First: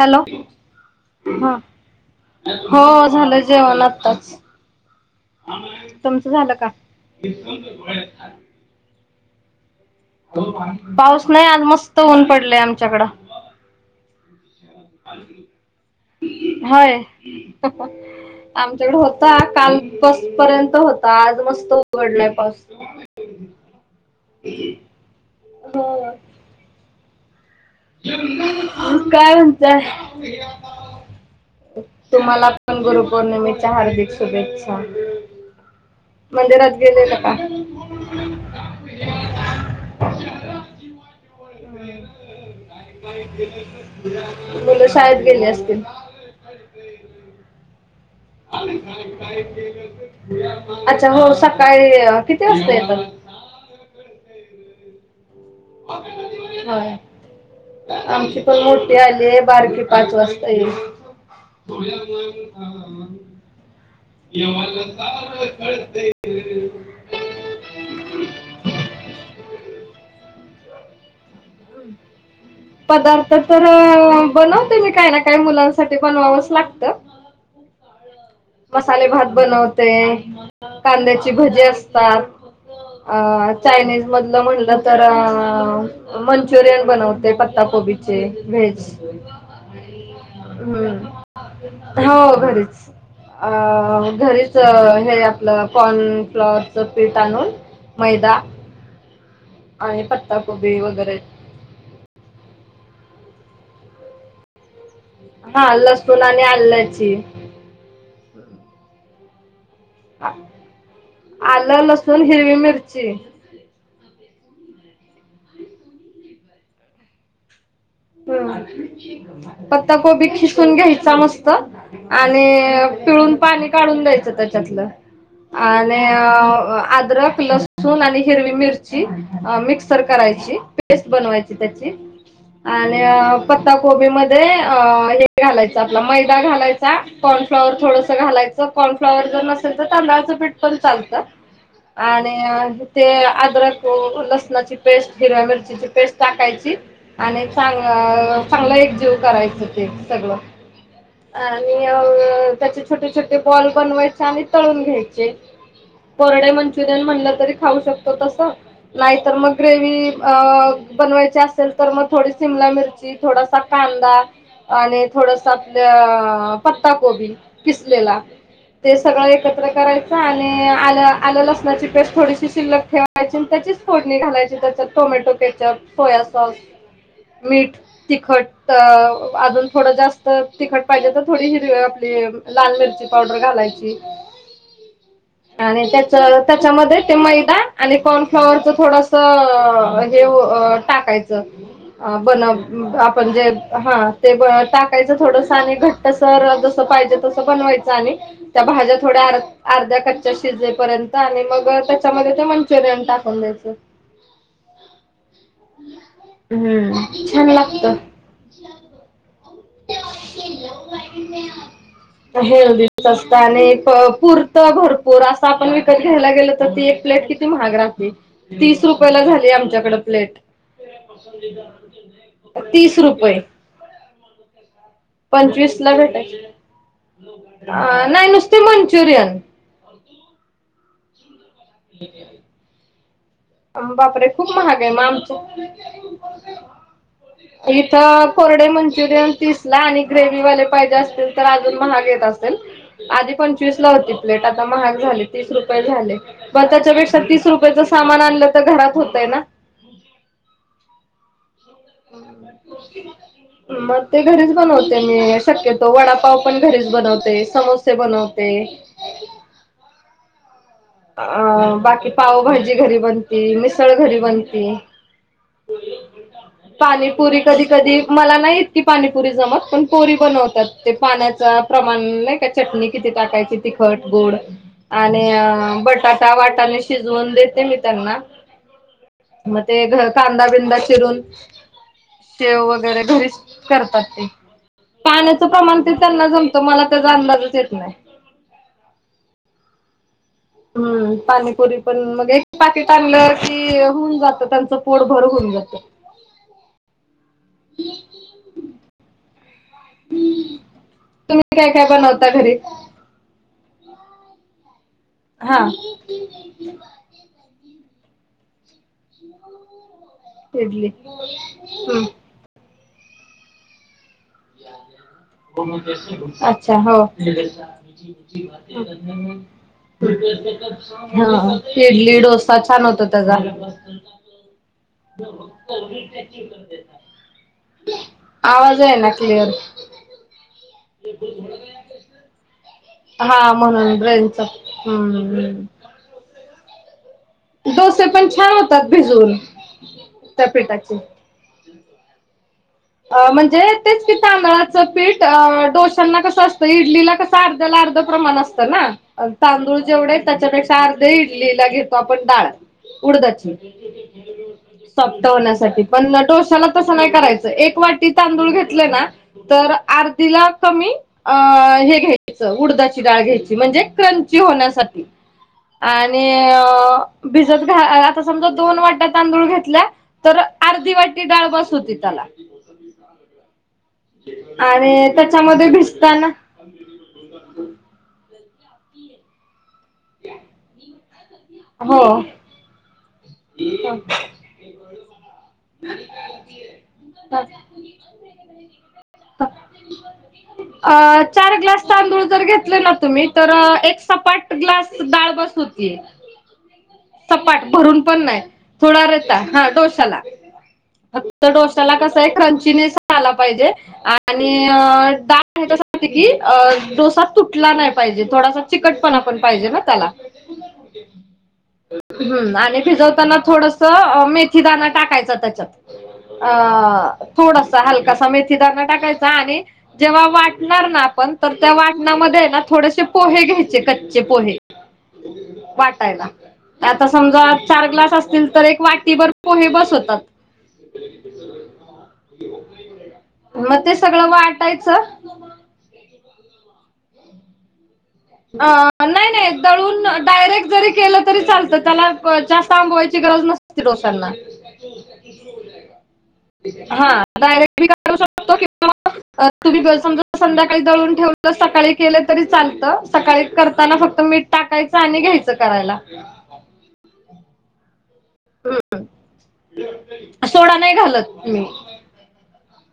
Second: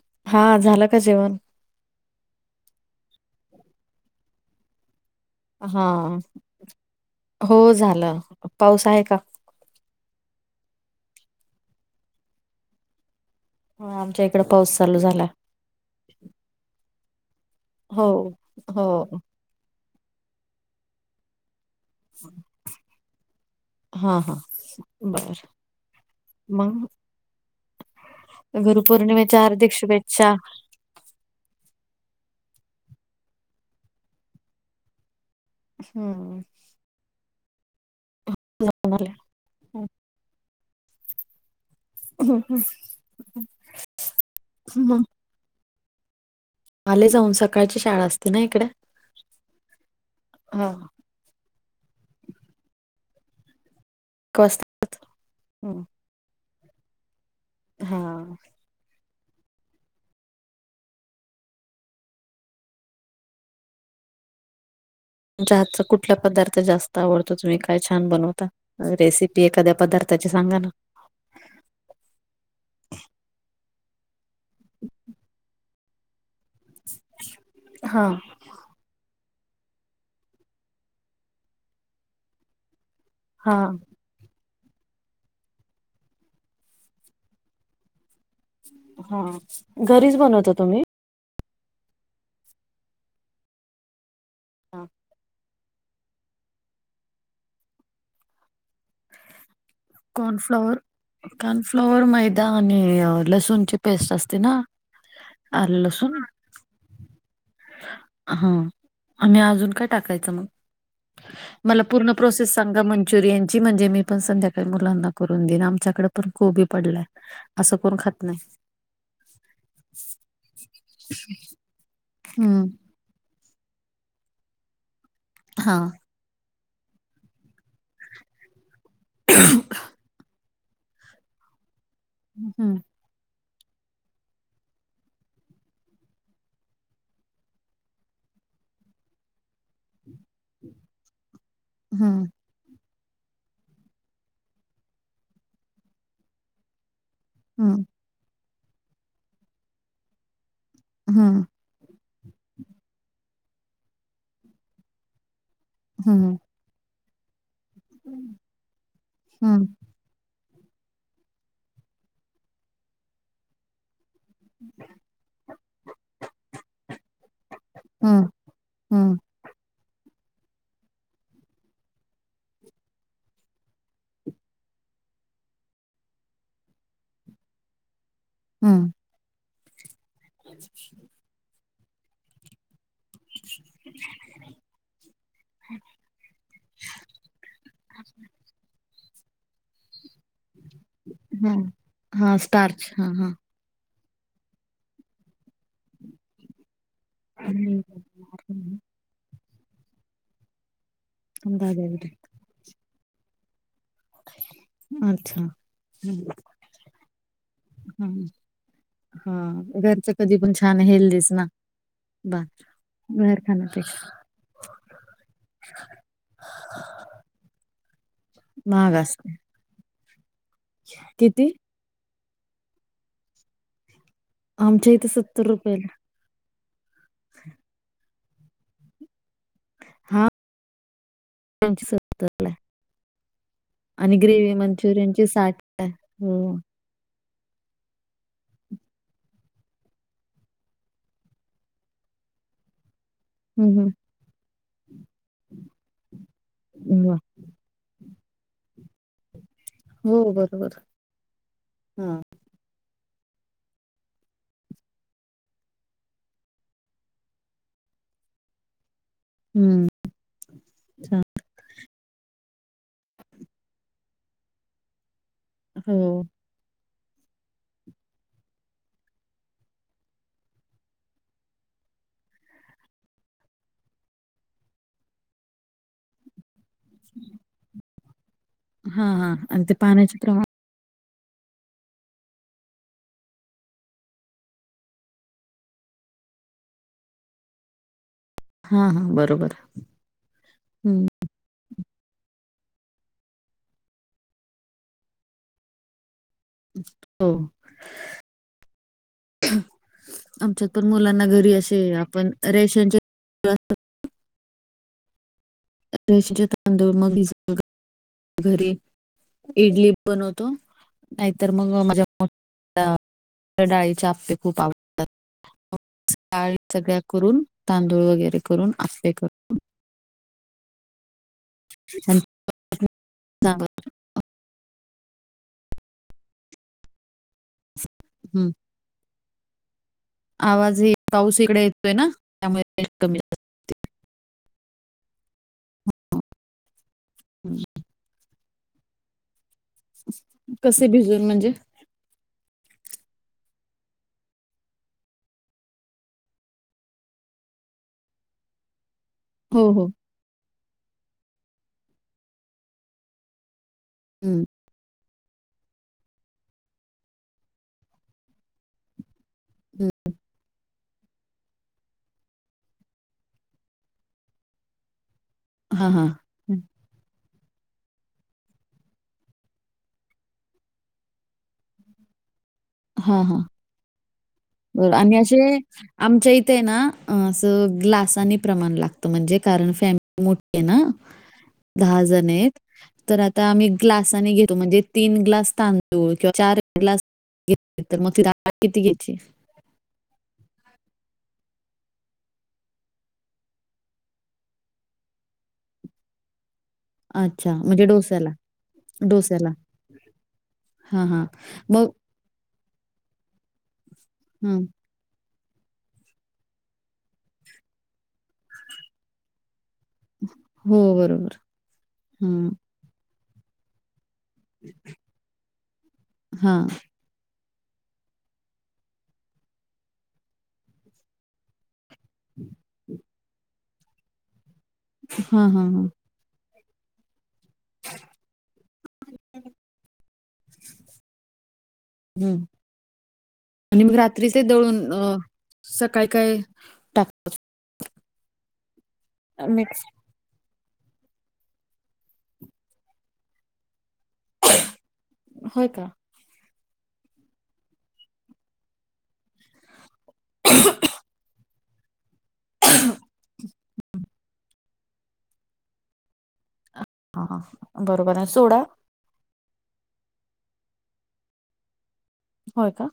Hello! हा झालं का जेवण हां, हो झालं जेवण आत्ताच. हा तुमचं झालं का? हो झालं पाऊस आहे का? पाऊस नाही आज, मस्त ऊन पडलय आमच्याकडं. हां आमच्या इकडं पाऊस चालू झाला. व्हय, हो आमच्याकडं हो होता काल. बस पर्यंत होता, आज मस्त उघडलाय पाऊस हा हा बर, हो मंग? काय हार्दिक म्हणताय? शुभेच्छा तुम्हाला पण गुरुपौर्णिमेच्या हार्दिक शुभेच्छा. हम्म मंदिरात गेलेला का? जाऊन आले,, हो. ह्म्म ह्म्म. मुलं हम्म. शाळेत गेली असतील? आले जाऊन, सकाळची शाळा अस हा अच्छा हो सकाळी, किती वाजता येतात? ऐक वाजता येतात, हं. होय, आमची पण मोठी आलेय बारकी पाच वाजता येईल. [unintelligible] तुमच्या हातचा कुठला पदार्थ जास्त आवडतो, तुम्ही काय छान बनवता रेसिपी? एखाद्या पदार्थाची सांगा ना. पदार्थ तर बनवते मी काय ना काय मुलांसाठी बनवावंच लाग हा. मसाले भात बनवते, कांद्याची भजी असतात. अ हा चायनीज मधलं म्हटलं, तर मंचुरियन बनवते पत्ता कोबीची. व्हेज हा घरीच बनवता तुम्ही हम्म हो घरीच. अ घरीच हे आपल कॉर्न फ्लॉवरच पीठ आणून मैदा आणि पत्ताकोबी कॉर्नफ्लॉवर वगैरे कर्नफ्लॉवर, मैदा आणि लसूणची पेस्ट असते ना? हा आलं लसूण लसून आणि आल्ल्याची. हा आणि अजून काय टाकायच आ- मग? आलं, मला पूर्ण लसूण, हिरवी प्रोसेस सांगा मिरची. मनचूरीयन ची म्हणजे मी पण संध्याकाळी मुलांना करून देईन. आमच्याकडं पण कोबी पडलायं असं कोण खात नाही हं पत्ता कोबी खिसून घ्यायचा मस्त आणि हम्म पिळून पाणी काढून द्यायचं त्याच्यातलं हा आणि अं आद्रक, लसूण आणि हिरवी मिरची मिक्सर करायची. पेस्ट बनवायची त्याची. हम्म आणि पताकोबीमध्ये अ हे घालायचं आपला मैदा घालायचा. कॉर्नफ्लाॅवर थोडं घालायचं. कॉर्नफ्लाॅवर जर नसेल तर तांदळाचं पीठ पण चालतात हम्म आणि ते अद्रक लसणाची पेस्ट, हिरव्या मिरचीची पेस्ट टाकायची. आणि हम्म चांग-चांगलं एकजीव करायचं ते सगळं. अ हम्म आणि अ त्याचे छोटे छोटे बॉल बनवायचे आणि तळून घ्यायचे. हम्म कोरडे मंचुरियन म्हणलं तरी खाऊ शकतो तसं. नाहीतर मग हम्म ग्रेव्ही अ बनवायची असेल, तर मग थोडी शिमला मिरची, थोडासा कांदा आणि थोडंसं आपल्या पत्ता कोबी किसलेला. हम्म ते हम्म सगळं एकत्र काराय आणि आलं आलं लसणाची पेस्ट थोडीशी शिल्लक ठेवायची आणि त्याचीच फोडणी घालायची. त्याच्यात टोमॅटो पेस्ट त्यात सोयासॉस मीठ, तिखट हम्म अजून थोडं जास्त तिखट पाहिजे तर थोडी हिरवी आपली लाल मिरची पावडर घालायची. आणि त्याच त्याच्यामध्ये ते मैदा आणि कॉर्नफ्लॉवरच थोडंसं हे अ टाकायचं हम्म हा बन स्टार्च हा आपण हा जे हा ते गोळं टाकायचं थोडंस आणि घट्टसर जसं पाहिजे तसं हम्म. बनवायचं आणि त्या हम्म. भाज्या थोड्या आर-अर्ध्या कच्च्या शिजेपर्यंत आणि मग दादा वगैरे. त्याच्यामध्ये ते मंचुरियन टाकून द्यायचं. अच्छा हम्म. हम्म छान लागतं. हम्म हा. घरच कधी पण छान हेल्दीच ना. बा हेल्दीच असतं बाहेर आणि खाण्यापेक्षा पूर त भरपूर. असं आपण विकत घ्यायला गेल तर ती एक प्लेट किती महाग राहाती. तीस महाग रुपयला असते झाली आमच्याकडं प्लेट. किती तीस रुपये. आमच्या इथ सत पंचवीस ला भेटायचे नाही नुसते मंचुरियन. हा. त्यांचे सत्तरला आहे [unintelligible] आणि बापरे खूप ग्रेवी महाग आहे मग मंचुरियनची आमचं साठला हाय हो. इथं कोरडे मंचुरियन तीसला आणि ग्रेवही वाले पाहिजे असतील तर अजून महाग येत असेल. आधी हम्म, पंचवीस ला होती प्लेट आता महाग झाली तीस रुपये झाले. मग हम्म. वा. त्याच्यापेक्षा तीस रुपयाच सामान आणलं तर घरात होतय ना. हो बरोबर हा. मग ते घरीच बनवते मी शक्यतो वडापाव पण घरीच बनवते समो बनवते. हम्म. छान. अ बाकी पावभाजी घरी बनती मिसळ घरी बनती. हो. पाणीपुरी कधी कधी मला नाही इतकी पाणीपुरी जमत पण पोरी बनवत्यात. ते पाण्याचा प्रमाण नाही का चटणी किती टाकायची तिखट गोड आणि बटाटा वाटाने शिजवून देते मी त्यांना. हा हा मग आणि ते घ पाण्याचे प्रमाण कांदा बिंदा चिरून सेव वगैरे घरीच करतात ते. पाण्याचं प्रमाण ते त्यांना जमतं मला त्याचा अंदाजच येत नाही. हा हा बरोबर. हम्म पानीपुरी पण मग एक पाकिट आणलं की होऊन जातं त्यांचं पोट भर होऊन जात. हो. आमच्यात पण मुलांना घरी तुम्ही काय असे काय बनवता आपण घरी रेशनचे हा [unintelligible] बनवतो इडली नाहीतर मग हम्म माझ्या डाळीच्या आपे [unintelligible] [unintelligible] डाळी अच्छा हो सगळ्या करून हा तांदूळ वगैरे करून आप्पे करून इडली डोसा छान होता त्याचा. हम्म आवाज आहे ना क्लिअर? आवाज ह पाऊस इकडे येतोय ना त्यामुळे [unintelligible] हा म्हणून रेंज हम. जास्त डोसे पण छान होतात भिजून. कसे भिजून म्हणजे म्हणजे तेच की तांदळाचं पीठ डोश्यांना कसं असतं इडलीला कसं अर्ध्याला अर्ध प्रमाण असतं ना. हो तांदूळ हो जेवढे त्याच्यापेक्षा अर्धे इडलीला घेतो आपण डाळ उडदा ची. हम्म. सॉफ्टहॊण्यासाठी पण डोश्याला तसं नाही करायचं एक वाटी तांदूळ घेतलं ना तर हम्म. आर्धीला कमी अं हे घ्यायचं उडदाची डाळ घ्यायची म्हणजे क्रंची होण्यासाठी. हा हा आणि अ भिजत घा आता समजा दोन वाट्या तांदूळ घेतल्या तर अर्धी वाटी डाळ बस होती त्याला. हा हा. बर आणि असे त्याच्यामध्ये भिजताना आमच्या इ ते ना असं ग्लासानी प्रमाण लागत म्हणजे कारण फॅमि मोठी ना हो दहा जण आहेत तर आता तर आम्ही ग्लासाने घेतो म्हणजे तीन ग्लास तांदूळ किंवा चार ग्लास घेतली तर मग ति डाळ किती घ्यायची? [inaudible] अ चार ग्लास तांदूळ जर घेतले ना तुम्ही तर एक सपाट ग्लास डाळ बस होतीय. अच्छा सपाट म्हणजे भरून पण डोस्याला नाही थोड रट डोस्याला हा डोशाला. हां, हां. फक्त मग डोश्याला कसय क्रंचीनेस आला पाहिजे हं. आणि डाळ ह्याच्या साठी की अ डोसा तुटला नाही पाहिजे थोडासा चिकटपणा पण पाहिजे ना त्याला. हो बरोबर. हं. हम्म आणि भिजवताना थोडस मेथी थी दाना टाकायचा त्याच्यात हां. अ थोडासा हलकासा मेथीदाणा टाकायचा आणि जेव्हा वाटणार ना आपण तर त्या वाट टना मध्ये हाय ना थोडेसे पोहे घ्यायचे कच्चे पोहे हां हां हां. टायला. आता समजा चार ग्लास असतील तर एक वाटी भर पोहे बास होतात. हं. मग आणि ते सगळं रात्री दळून वाटायचं अ, सकाळी काय [unintelligible] अ नाही नाही मिक्स दळून डायरेक्ट जरी केलं तरी चालत त्याला जास्त आंबवायची गरज नसति डोस्यांना. होय का? हा डायरेक्ट बी कारु शकतो किंवा मग तुम्ही समजा संध्याकाळी दळून ठेवलं, सकाळी केलं तरी चालतं. सकाळी करताना फक्त मीठ टाकायचं आणि घ्यायचं करायला. हा बरोबर आहे सोडा? सोडा नाही घालत मी. होय का?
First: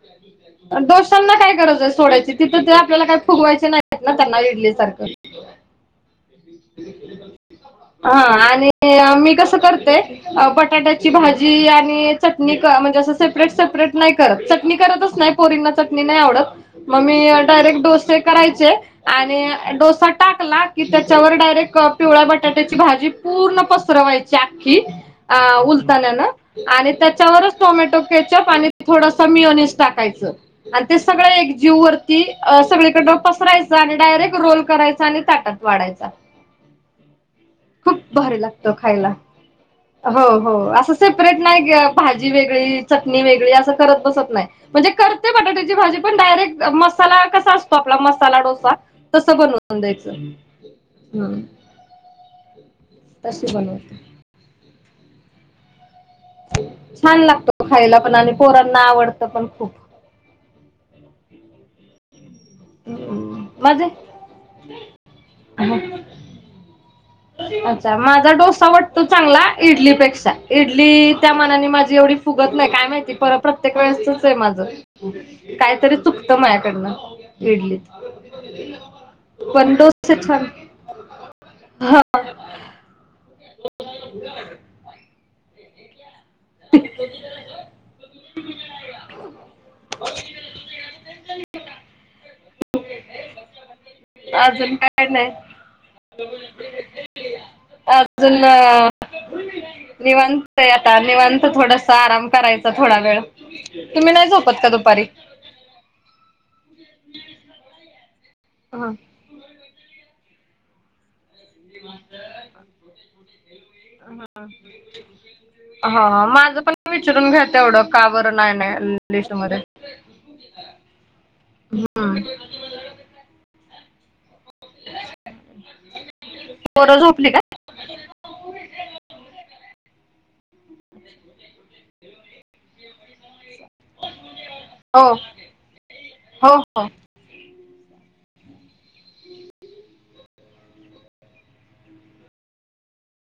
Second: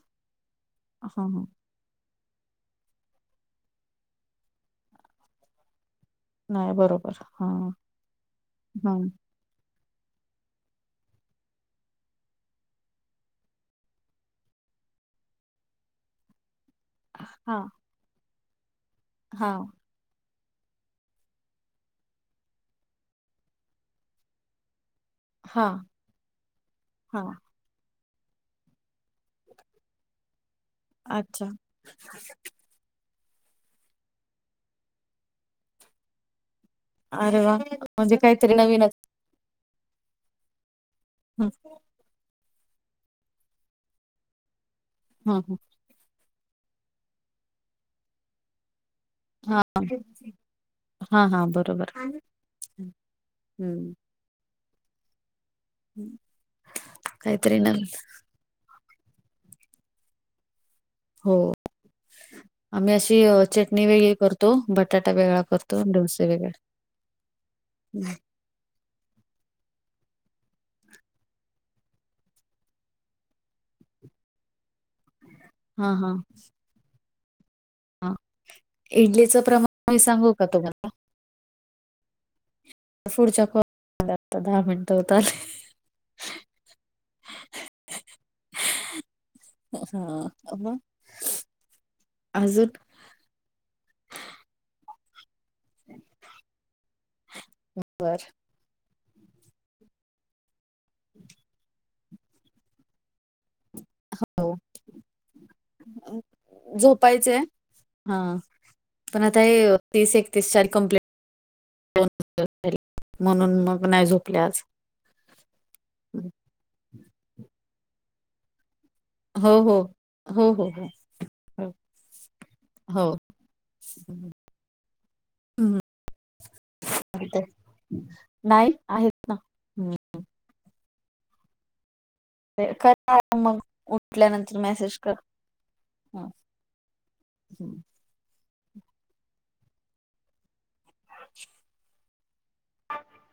हां, डोस्यांना हां. काय गरजय सोड्याची तिथं ते आपल्याला काय फुगवायचे नाहीत ना त्यांना इडली सारखं. नाही बरोबर. हां. हा आणि हां. मी कसं करते बटाट्याची भाजी आणि चटणी म्हणजे असं सेपरेट सेपरेट नाही करत चटणी करतच नाही पोरींना चटणी नाही आवडत. मग मी हां, डायरेक्ट डोसे करायचे आणि हां, डोसा टाकला की त्या त्याच्यावर डायरेक्ट पिवळ्या बटाट्याची भाजी पूर्ण पसरवायची आख्खी अ हां, उलतन्यान आणि हां. त्याच्यावरच टोमॅटो केचप आणि थोडसं मिऑनिस्ट टाकायचं. आणि ते सगळं अच्छा. एक जीव वरती अ सगळीकडन पसराय च आणि डायरेक्ट रोल करायचा आणि ताटात वाढायचा. अरे वा खूप म्हणजे भारी काहीतरी लागतं नवीनच खायला हो हो असं सेपरेट हं. नाहीगं भाजी वेगळी, चटणी वेगळी असं करत बसत नाही. म्हणजे करते हं, हं. बटाट्याची भाजी पण डायरेक्ट मसाला कसा असतो आपला मसाला डोसा तसं बनवून द्यायचं. हा. हा. बर. बर. तसे बनवत- छान काहीतरी लागतं नवीन. खायला पण आणि पोरांना आवडतं पण खूप हो. आम्ही अशी हम्म, चटणी माझे वेगळी करतो. बटाटा वेगळा करतो, डोसे वेगळे. अच्छा माझा डोसा वट- तो चांगला इडलीपेक्षा इडली त्या मनाने माझी एवढी फुगत नाहीय काय माहिती परत प्रत्येक वेळेसचच आहे माझं हां, काहीतरी चुकतं माझ्याकडनं इडलीत. हा इडलीचं प्रमाण मी सांगू का तुम्हाला? हा. पुढच्या कॉल द्या आता दहा मिनिट होत आली. [unintelligible] हा मग अजून अजून काय नाही बरं अजून अ निवांत आहे आता निवांत थोडस आता आराम करायचा थोडा वेळ तुम्ही नाही झोपत का दुपारी झोपायचे आहे हा. हां पण आता हे तीस एकतीस चार कंप्लेट [unintelligible] म्हणून मग नाही झोपले आज. हा माझं पण विचारून घ्या तेवढं का बर नाही नाही आल- हो हो हो हो हो हो हम्म हो. [unintelligible] हम् पोरं झोपली का [unintelligible] नाही आहेत ना. हं, [unintelligible] ते मग उठल्यानंतर मेसेज हो कर हा. हो हो हम् [unintelligible]